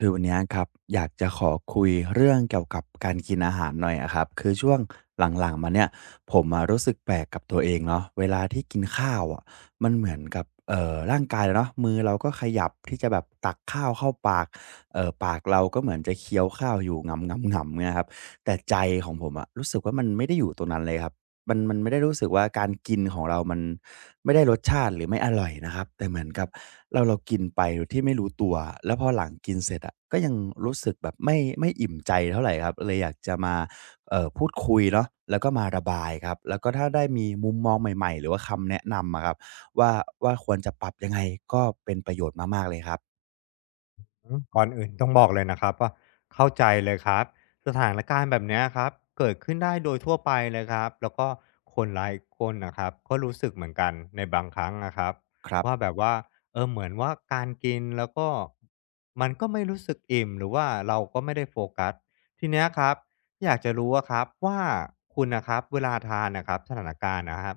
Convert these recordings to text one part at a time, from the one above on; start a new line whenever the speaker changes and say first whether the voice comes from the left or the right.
right: คือวันเนี้ยครับอยากจะขอคุยเรื่องเกี่ยวกับการกินอาหารหน่อยอะครับคือช่วงหลังๆมาเนี่ยผมอารู้สึกแปลกกับตัวเองเนาะเวลาที่กินข้าวอะมันเหมือนกับร่างกายเนาะมือเราก็ขยับที่จะแบบตักข้าวเข้าปากปากเราก็เหมือนจะเคี้ยวข้าวอยู่งเงำงำเนี้ยครับแต่ใจของผมอ่ะรู้สึกว่ามันไม่ได้อยู่ตรงนั้นเลยครับ มันไม่ได้รู้สึกว่าการกินของเรามันไม่ได้รสชาติหรือไม่อร่อยนะครับแต่เหมือนกับเรากินไปโดยที่ไม่รู้ตัวแล้วพอหลังกินเสร็จอะก็ยังรู้สึกแบบไม่อิ่มใจเท่าไหรครับเลยอยากจะมาพูดคุยเนาะแล้วก็มาระบายครับแล้วก็ถ้าได้มีมุมมองใหม่ๆหรือว่าคำแนะนำอะครับว่าควรจะปรับยังไงก็เป็นประโยชน์มากๆเลยครับ
left: อืมก่อนอื่นต้องบอกเลยนะครับว่าเข้าใจเลยครับสถานการณ์แบบเนี้ยครับเกิดขึ้นได้โดยทั่วไปเลยครับแล้วก็คนหลายคนนะครับก็รู้สึกเหมือนกันในบางครั้งนะครับ
right: ครับ
left: ว่าแบบว่าเออเหมือนว่าการกินแล้วก็มันก็ไม่รู้สึกอิ่มหรือว่าเราก็ไม่ได้โฟกัสทีเนี้ยครับอยากจะรู้ว่าครับว่าคุณนะครับเวลาทานนะครับสถานการณ์นะครับ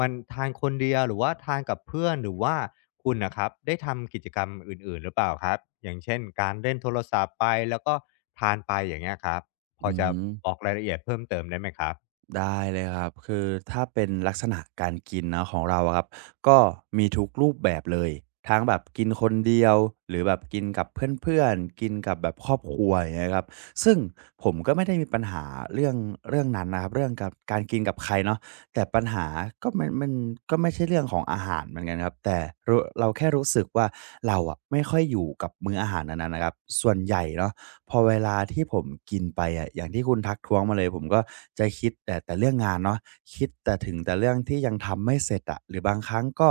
left: มันทานคนเดียวหรือว่าทานกับเพื่อนหรือว่าคุณน่ะครับได้ทำกิจกรรมอื่นๆหรือเปล่าครับอย่างเช่นการเล่นโทรศัพท์ไปแล้วก็ทานไปอย่างเงี้ยครับพอ
right: อือ
left: จะบอกรายละเอียดเพิ่มเติมได้ไหมครับ
right: ได้เลยครับ คือถ้าเป็นลักษณะการกินนะของเราอะครับก็มีทุกรูปแบบเลยทั้งแบบกินคนเดียวหรือแบบกินกับเพื่อนๆกินกับแบบครอบครัวอย่างเงี้ยครับซึ่งผมก็ไม่ได้มีปัญหาเรื่องเรื่องนั้นนะครับ เรื่องกับการกินกับใครเนาะแต่ปัญหาก็มันก็ไม่ใช่เรื่องของอาหารเหมือนกันครับ แต่เราแค่รู้สึกว่าเราอะไม่ค่อยอยู่กับมื้ออาหารนั้นๆนะครับส่วนใหญ่เนาะ พอเวลาที่ผมกินไปอะอย่างที่คุณทักท้วงมาเลยผมก็จะคิดแต่เรื่องงานเนาะคิดแต่ถึงแต่เรื่องที่ยังทำไม่เสร็จอะหรือบางครั้งก็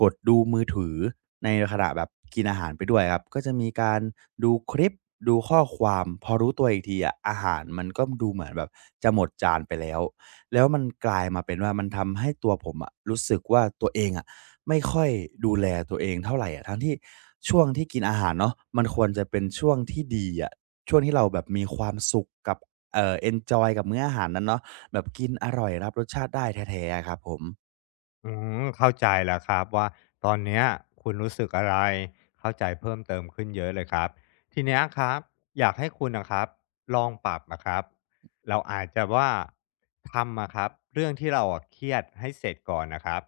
right: กดดูมือถือในขณะแบบกินอาหารไปด้วยครับก็จะมีการดูคลิปดูข้อความพอรู้ตัวอีกทีอะอาหารมันก็ดูเหมือนแบบจะหมดจานไปแล้วแล้วมันกลายมาเป็นว่ามันทำให้ตัวผมอะรู้สึกว่าตัวเองอะไม่ค่อยดูแลตัวเองเท่าไรอะทั้งที่ช่วงที่กินอาหารเนาะมันควรจะเป็นช่วงที่ดีอะ ช่วงที่เราแบบมีความสุขกับเอนจอยกับมื้ออาหารนั้นเนาะแบบกินอร่อยรับรสชาติได้แท้ๆอะครับผม
left: อืมเข้าใจแล้วครับว่าตอนเนี้ยคุณรู้สึกอะไรเข้าใจเพิ่มเติมขึ้นเยอะเลยครับทีเนี้ยครับอยากให้คุณนะครับลองปรับนะครับเราอาจจะว่าทำอะครับเรื่องที่เราอะเครียดให้เสร็จก่อนนะครับ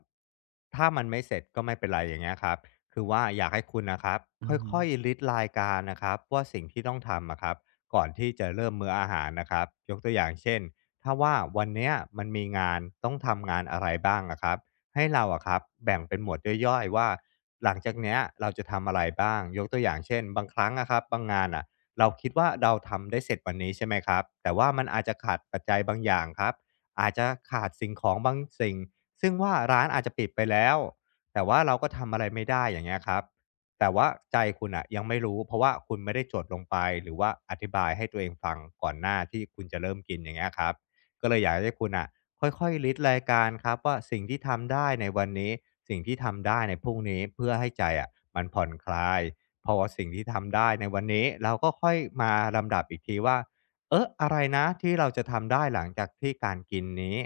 left: ถ้ามันไม่เสร็จก็ไม่เป็นไรอย่างเงี้ยครับคือว่าอยากให้คุณนะครับ
right: อือฮึ
left: ค่อยๆลิดรายการนะครับว่าสิ่งที่ต้องทำอะครับก่อนที่จะเริ่มมื้ออาหารนะครับยกตัวอย่างเช่นถ้าว่าวันเนี้ยมันมีงานต้องทำงานอะไรบ้างนะครับ ให้เราอะครับแบ่งเป็นหมวดย่อยๆว่าหลังจากเนี้ยเราจะทำอะไรบ้างยกตัวอย่างเช่นบางครั้งอะครับบางงานอะเราคิดว่าเราทำได้เสร็จวันนี้ใช่ไหมครับแต่ว่ามันอาจจะขาดปัจจัยบางอย่างครับอาจจะขาดสิ่งของบางสิ่งซึ่งว่าร้านอาจจะปิดไปแล้วแต่ว่าเราก็ทำอะไรไม่ได้อย่างเงี้ยครับแต่ว่าใจคุณอะยังไม่รู้เพราะว่าคุณไม่ได้จดลงไปหรือว่าอธิบายให้ตัวเองฟังก่อนหน้าที่คุณจะเริ่มกินอย่างเงี้ยครับก็เลยอยากให้คุณอะ ค่อยๆลิสต์รายการครับว่าสิ่งที่ทำได้ในวันนี้สิ่งที่ทำได้ในพรุ่งนี้เพื่อให้ใจอะมันผ่อนคลายพอสิ่งที่ทำได้ในวันนี้เราก็ค่อยมาลำดับอีกทีว่าเอออะไรนะที่เราจะทำได้หลังจากที่การกินนี้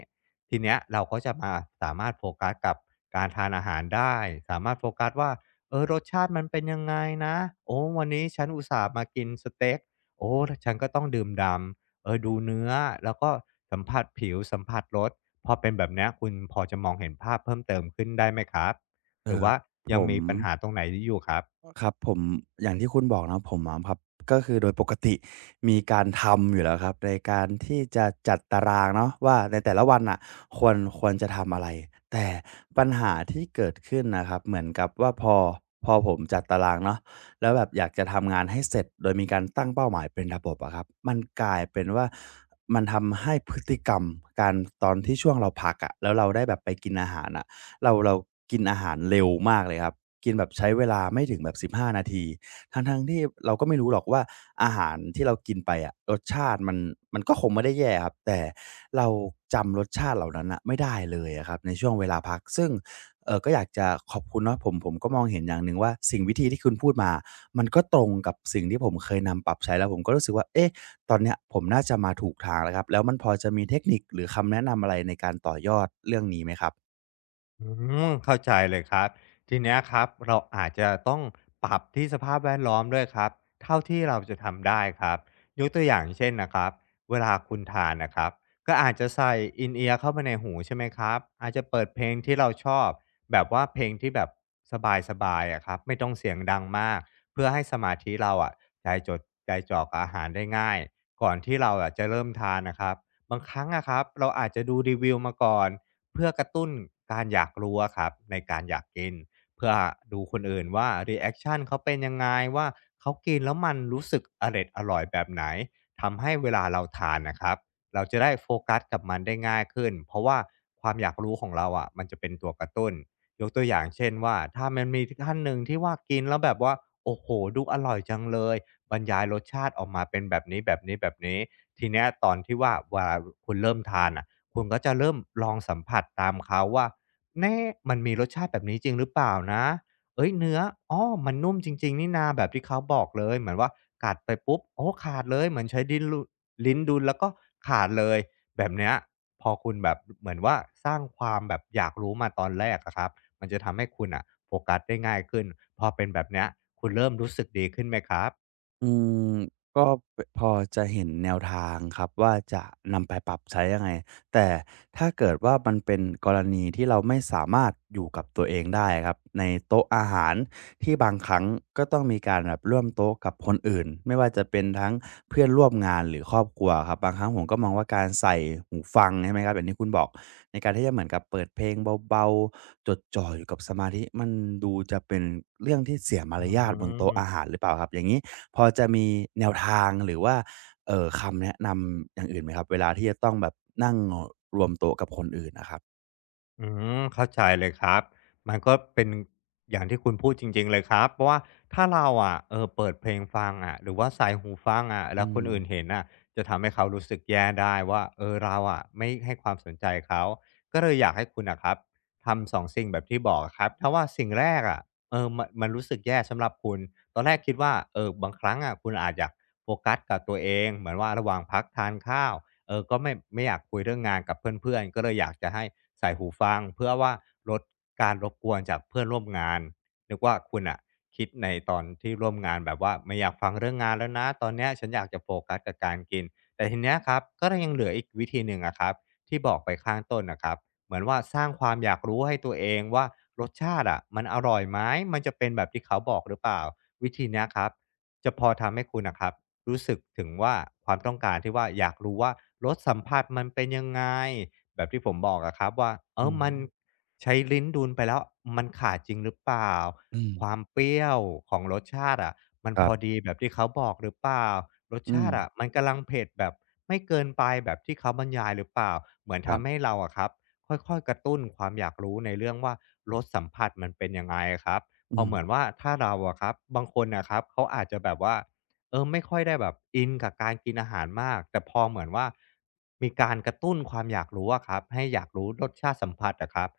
left: ทีเนี้ยเราก็จะมาสามารถโฟกัสกับการทานอาหารได้สามารถโฟกัสว่าเออรสชาติมันเป็นยังไงนะโอ้วันนี้ฉันอุตส่าห์มากินสเต็กโอ้ฉันก็ต้องดื่มดำ เออดูเนื้อแล้วก็สัมผัสผิวสัมผัสรสพอเป็นแบบเนี้ยคุณพอจะมองเห็นภาพเพิ่มเติมขึ้นได้ไหมครับห
right: เอ่
left: รือ
right: อ
left: ว่า
right: ผ
left: ยัง
right: ม
left: มีปัญหาตรงไหนอยู่ครับ
right: ครับผมอย่างที่คุณบอกนะผมอะครับก็คือโดยปกติมีการทำอยู่แล้วครับในการที่จะจัดตารางเนาะว่าในแต่ละวันอ่ะควรจะทำอะไรแต่ปัญหาที่เกิดขึ้นนะครับเหมือนกับว่าพอผมจัดตารางเนาะแล้วแบบอยากจะทำงานให้เสร็จโดยมีการตั้งเป้าหมายเป็นระบบอะครับมันกลายเป็นว่ามันทำให้พฤติกรรมการตอนที่ช่วงเราพักอะแล้วเราได้แบบไปกินอาหารอะ เรากินอาหารเร็วมากเลยครับกินแบบใช้เวลาไม่ถึงแบบ15นาทีทั้งๆที่เราก็ไม่รู้หรอกว่าอาหารที่เรากินไปอะรสชาติมันก็คงไม่ได้แย่ครับแต่เราจำรสชาติเหล่านั้นน่ะไม่ได้เลยอะครับในช่วงเวลาพักซึ่งก็อยากจะขอบคุณเนาะผมก็มองเห็นอย่างหนึ่งว่าสิ่งวิธีที่คุณพูดมามันก็ตรงกับสิ่งที่ผมเคยนำปรับใช้แล้วผมก็รู้สึกว่าเอ๊ะตอนเนี้ยผมน่าจะมาถูกทางแล้วครับแล้วมันพอจะมีเทคนิคหรือคำแนะนำอะไรในการต่อยอดเรื่องนี้ไหมครับ
left: อืมเข้าใจเลยครับทีเนี้ยครับเราอาจจะต้องปรับที่สภาพแวดล้อมด้วยครับเท่าที่เราจะทำได้ครับยกตัวอย่างเช่นนะครับเวลาคุณทานนะครับก็อาจจะใส่ i n ยร r เข้าไปในหูใช่ไหมครับอาจจะเปิดเพลงที่เราชอบแบบว่าเพลงที่แบบสบายๆอะครับไม่ต้องเสียงดังมากเพื่อให้สมาธิเราอะใจจดใจจ่อกับอาหารได้ง่ายก่อนที่เราอะจะเริ่มทานนะครับบางครั้งอะครับเราอาจจะดูรีวิวมาก่อน เพื่อกระตุ้นการอยากรู้อะครับในการอยากกินเพื่อดูคนอื่นว่ารีแอกชันเขาเป็นยังไงว่าเขากินแล้วมันรู้สึกอร็ดอร่อยแบบไหนทำให้เวลาเราทานนะครับเราจะได้โฟกัสกับมันได้ง่ายขึ้นเพราะว่าความอยากรู้ของเราอะมันจะเป็นตัวกระตุ้นยกตัวอย่างเช่นว่าถ้ามันมีท่านหนึ่งที่ว่ากินแล้วแบบว่าโอ้โหดูอร่อยจังเลยบรรยายรสชาติออกมาเป็นแบบนี้ๆๆทีเนี้ยตอนที่ว่าเวลาคุณเริ่มทานอ่ะ คุณก็จะเริ่มลองสัมผัสตามเขาว่าแน่มันมีรสชาติแบบนี้จริงหรือเปล่านะเอ้ยเนื้ออ๋อมันนุ่มจริงๆนี่นาแบบที่เขาบอกเลยเหมือนว่ากัดไปปุ๊บโอ้ขาดเลยเหมือนใช้ดิ้นรูลิ้นดุลแล้วก็ขาดเลยแบบเนี้ยพอคุณแบบเหมือนว่าสร้างความแบบอยากรู้มาตอนแรกอะครับมันจะทำให้คุณอ่ะโฟกัสได้ง่ายขึ้นพอเป็นแบบเนี้ยคุณเริ่มรู้สึกดีขึ้นไหมครับ
right: อืมก็พอจะเห็นแนวทางครับว่าจะนำไปปรับใช้ยังไงแต่ถ้าเกิดว่ามันเป็นกรณีที่เราไม่สามารถอยู่กับตัวเองได้ครับในโต๊ะอาหารที่บางครั้งก็ต้องมีการแบบร่วมโต๊ะกับคนอื่นไม่ว่าจะเป็นทั้งเพื่อนร่วมงานหรือครอบครัวครับบางครั้งผมก็มองว่าการใส่หูฟังใช่ไหมครับอย่างที่คุณบอกในการที่จะเหมือนกับเปิดเพลงเบาๆจดจ่ออยู่กับสมาธิมันดูจะเป็นเรื่องที่เสียมา
left: อื
right: รยาทบนโต๊ะ
left: ม
right: อาหารหรือเปล่าครับอย่างนี้ พอจะมีแนวทางหรือว่าคำแนะนำอย่างอื่นไหมครับเวลาที่จะต้องแบบนั่งรวมโต๊ะกับคนอื่นน่ะครับ
left: อืมเข้าใจเลยครับมันก็เป็นอย่างที่คุณพูดจริงๆเลยครับเพราะว่าถ้าเราอะเออเปิดเพลงฟังอะหรือว่าใส่หูฟังอะแล้
right: อื
left: วค
right: ม
left: นอื่นเห็นอ่ะจะทำให้เขารู้สึกแย่ได้ว่าเออเราอะไม่ให้ความสนใจเขาก็เลยอยากให้คุณน่ะครับทำ2สิ่งแบบที่บอกอะครับถ้าว่าสิ่งแรกอะเออมันรู้สึกแย่สำหรับคุณตอนแรกคิดว่าเออบางครั้งอะคุณอาจอยากโฟกัสกับตัวเองเหมือนว่าระหว่างพักทานข้าว เออก็ไม่อยากคุยเรื่องงานกับเพื่อนๆก็เลยอยากจะให้ใส่หูฟังเพื่อว่าลดการรบกวนจากเพื่อนร่วมงานนึกว่าคุณอ่ะคิดในตอนที่ร่วมงานแบบว่าไม่อยากฟังเรื่องงานแล้วนะตอนเนี้ยฉันอยากจะโฟกัสกับการกินแต่ทีเนี้ยครับก็ยังเหลืออีกวิธีหนึ่งอะครับที่บอกไปข้างต้นนะครับเหมือนว่าสร้างความอยากรู้ให้ตัวเองว่ารสชาติอะมันอร่อยไหมมันจะเป็นแบบที่เขาบอกหรือเปล่าวิธีเนี้ยครับจะพอทำให้คุณนะครับ รู้สึกถึงว่าความต้องการที่ว่าอยากรู้ว่ารสสัมผัสมันเป็นยังไงแบบที่ผมบอกอะครับว่าเอ
right: อื
left: อ
right: ม
left: มันใช้ลิ้นดูลไปแล้วมันขาดจริงหรือเปล่า
right: อืม
left: ความเปรี้ยวของรสชาติอะมัน
right: ค
left: พ
right: รั
left: อ
right: บ
left: ดีแบบที่เขาบอกหรือเปล่ารส
right: อื
left: ชา
right: ม
left: ติอะมันกำลังเผ็ดแบบไม่เกินไปแบบที่เขาบรรยายหรือเปล่าเหมือน
right: ครั
left: ทำให้
right: บ
left: เราอะครับค่อยๆกระตุ้นความอยากรู้ในเรื่องว่ารสสัมผัสมันเป็นยังไงครับพ
right: อื
left: อเห
right: ม
left: มือนว่าถ้าเราอะครับบางคนนะครับเขาอาจจะแบบว่า เออไม่ค่อยได้แบบอินกับการกินอาหารมากแต่พอเหมือนว่ามีการกระตุ้นความอยากรู้อะครับให้อยากรู้รสชาติสัมผัสอะครับ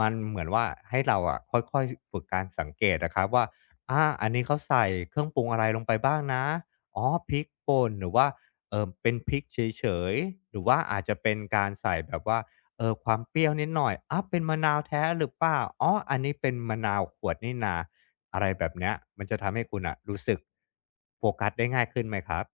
left: มันเหมือนว่าให้เราอะค่อยๆฝึกการสังเกตนะครับว่าอาอันนี้เขาใส่เครื่องปรุงอะไรลงไปบ้างนะอ๋อพริกป่นหรือว่าเออเป็นพริกเฉยๆหรือว่าอาจจะเป็นการใส่แบบว่าเออความเปรี้ยวนิดหน่อยอ้าเป็นมะนาวแท้หรือเปล่าอ๋ออันนี้เป็นมะนาวขวดนี่นา อะไรแบบเนี้ยมันจะทำให้คุณอ่ะรู้สึกโฟกัสได้ง่ายขึ้นไหมครับ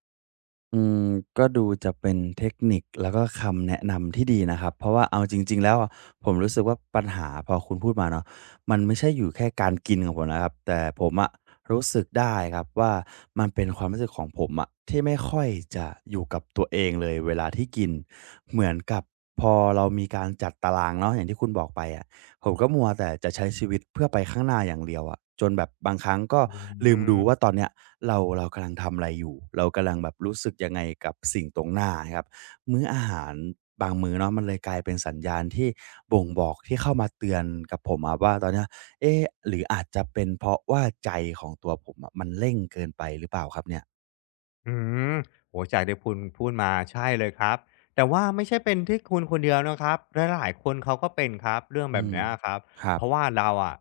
right: อืมก็ดูจะเป็นเทคนิคแล้วก็คำแนะนำที่ดีนะครับเพราะว่าเอาจริงๆแล้วอะผมรู้สึกว่าปัญหาพอคุณพูดมาเนาะมันไม่ใช่อยู่แค่การกินของผมนะครับแต่ผมอะรู้สึกได้ครับว่ามันเป็นความรู้สึกของผมอะที่ไม่ค่อยจะอยู่กับตัวเองเลยเวลาที่กินเหมือนกับพอเรามีการจัดตารางเนาะอย่างที่คุณบอกไปอะ ผมก็มัวแต่จะใช้ชีวิตเพื่อไปข้างหน้าอย่างเดียวอะจนแบบบางครั้งก็
left: อื
right: ลืมดูว่า
left: ม
right: ตอนเนี้ยเรากำลังทำอะไรอยู่เรากำลังแบบรู้สึกยังไงกับสิ่งตรงหน้าะครับมื้ออาหารบางมื้อเนาะมันเลยกลายเป็นสัญญาณที่บ่งบอกที่เข้ามาเตือนกับผมอะว่าตอนเนี้ยเอ๊ะหรืออาจจะเป็นเพราะว่าใจของตัวผมอะมันเร่งเกินไปหรือเปล่าครับเนี่ย
left: อืมโอ้จากที่คุณพูดมาใช่เลยครับแต่ว่าไม่ใช่เป็นที่คุณคนเดียวนะครับหลายๆคนเขาก็เป็นครับเรื่อง
right: อื
left: แบบ
right: ม
left: เนี้ยครับ
right: ครั
left: เพ
right: บ
left: ราะว่าเราอะ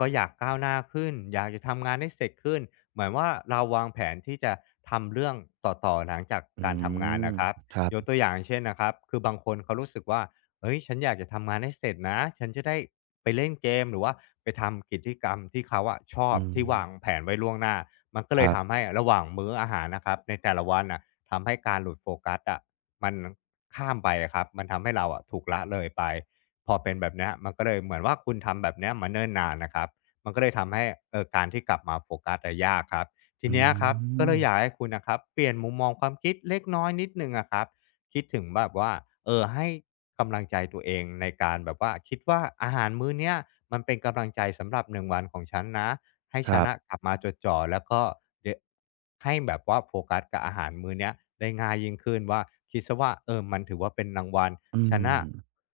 left: ก็อยากก้าวหน้าขึ้นอยากจะทำงานให้เสร็จขึ้นเหมือนว่าเราวางแผนที่จะทำเรื่องต่อๆหลังจาก
right: อื
left: การทำงาน
right: ม
left: นะครับ
right: ครับ
left: ยกตัวอย่างเช่นนะครับคือบางคนเขารู้สึกว่าเฮ้ยฉันอยากจะทำงานให้เสร็จนะฉันจะได้ไปเล่นเกมหรือว่าไปทำกิจกรรมที่เขาอะชอบ
right: อื
left: ที่
right: ม
left: วางแผนไว้ล่วงหน้า มันก็
right: ค
left: เลย
right: รั
left: ทำ
right: บ
left: ให้ระหว่างมื้ออาหารนะครับในแต่ละวันน่ะทำให้การหลุดโฟกัสอะมันข้ามไปอะครับมันทำให้เราอะถูกละเลยไปพอเป็นแบบเนี้ยมันก็เลยเหมือนว่าคุณทำแบบเนี้ยมาเนิ่นนานนะครับมันก็เลยทำให้การที่กลับมาโฟกัสอะยากครับที
right: อื
left: เนี้ยครับก็เล
right: ม
left: ยอยากให้คุณนะครับเปลี่ยนมุมมองความคิดเล็กน้อยนิดหนึ่งอะครับคิดถึงแบบว่าเออให้กำลังใจตัวเองในการแบบว่าคิดว่าอาหารมื้อเนี้ยมันเป็นกำลังใจสำหรับหนึ่งวันของฉันนะ ให้
right: ค
left: ฉั
right: รั
left: นอะ
right: บ
left: กลับมาจดจ่อแล้วก็เดะให้แบบว่าโฟกัสกับอาหารมื้อเนี้ยได้ง่ายยิ่งขึ้นว่าคิดเสียว่าเออมันถือว่าเป็นรางวัล
right: อื
left: ฉัน
right: ม
left: น่ะ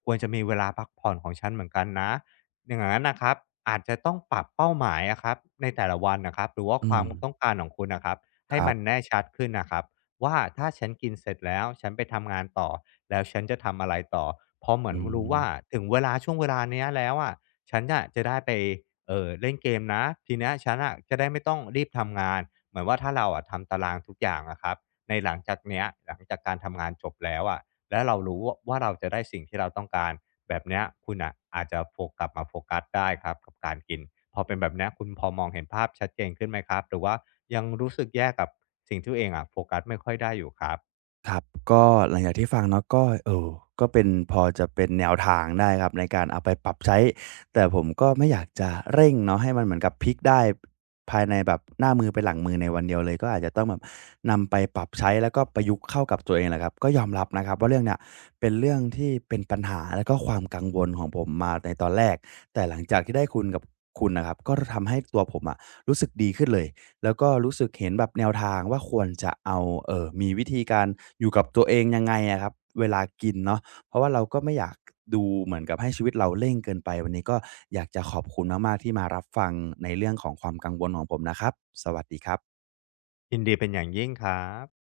left: ควรจะมีเวลาพักผ่อนของฉันเหมือนกันนะอย่างนั้นน่ะครับอาจจะต้องปรับเป้าหมายอะครับในแต่ละวันนะครับหรือว่า
right: อื
left: ความต้อง
right: ม
left: การของคุณน่ะครับ
right: ค
left: ให้
right: รั
left: มัน
right: บ
left: แน่ชัดขึ้นน่ะครับว่าถ้าฉันกินเสร็จแล้วฉันไปทำงานต่อแล้วฉันจะทำอะไรต่อพอเหมือน
right: อื
left: รู้
right: ม
left: ว่าถึงเวลาช่วงเวลาเนี้ยแล้วอะ ฉันน่ะจะได้ไปเออเล่นเกมนะทีเนี้ยฉันอ่ะจะได้ไม่ต้องรีบทำงานเหมือนว่าถ้าเราอะทำตารางทุกอย่างนะครับในหลังจากเนี้ยหลังจากการทำงานจบแล้วอะแล้วเรารู้ว่าเราจะได้สิ่งที่เราต้องการแบบเนี้ยคุณอ่ะอาจจะโฟกลับมาโฟกัสได้ครับกับการกินพอเป็นแบบเนี้ยคุณพอมองเห็นภาพชัดเจนขึ้นไหมครับหรือว่ายังรู้สึกแย่กับสิ่งที่ตัวเองอะโฟกัสไม่ค่อยได้อยู่ครับ
right: ครับก็หลังจากที่ฟังเนาะก็ก็เป็นพอจะเป็นแนวทางได้ครับในการเอาไปปรับใช้แต่ผมก็ไม่อยากจะเร่งเนาะให้มันเหมือนกับพลิกได้ภายในแบบหน้ามือเป็นหลังมือในวันเดียวเลยก็อาจจะต้องแบบนำไปปรับใช้แล้วก็ประยุกต์เข้ากับตัวเองแหละครับก็ยอมรับนะครับว่าเรื่องเนี้ยเป็นเรื่องที่เป็นปัญหาแล้วก็ความกังวลของผมมาในตอนแรกแต่หลังจากที่ได้คุณกับคุณน่ะครับก็ทำให้ตัวผมอะรู้สึกดีขึ้นเลย แล้วก็รู้สึกเห็นแบบแนวทางว่าควรจะเอามีวิธีการอยู่กับตัวเองยังไงอะครับเวลากินเนาะเพราะว่าเราก็ไม่อยากดูเหมือนกับให้ชีวิตเราเร่งเกินไปวันนี้ก็อยากจะขอบคุณมากๆที่มารับฟังในเรื่องของความกังวลของผมนะครับสวัสดีครับ
left: ยินดีเป็นอย่างยิ่งครับ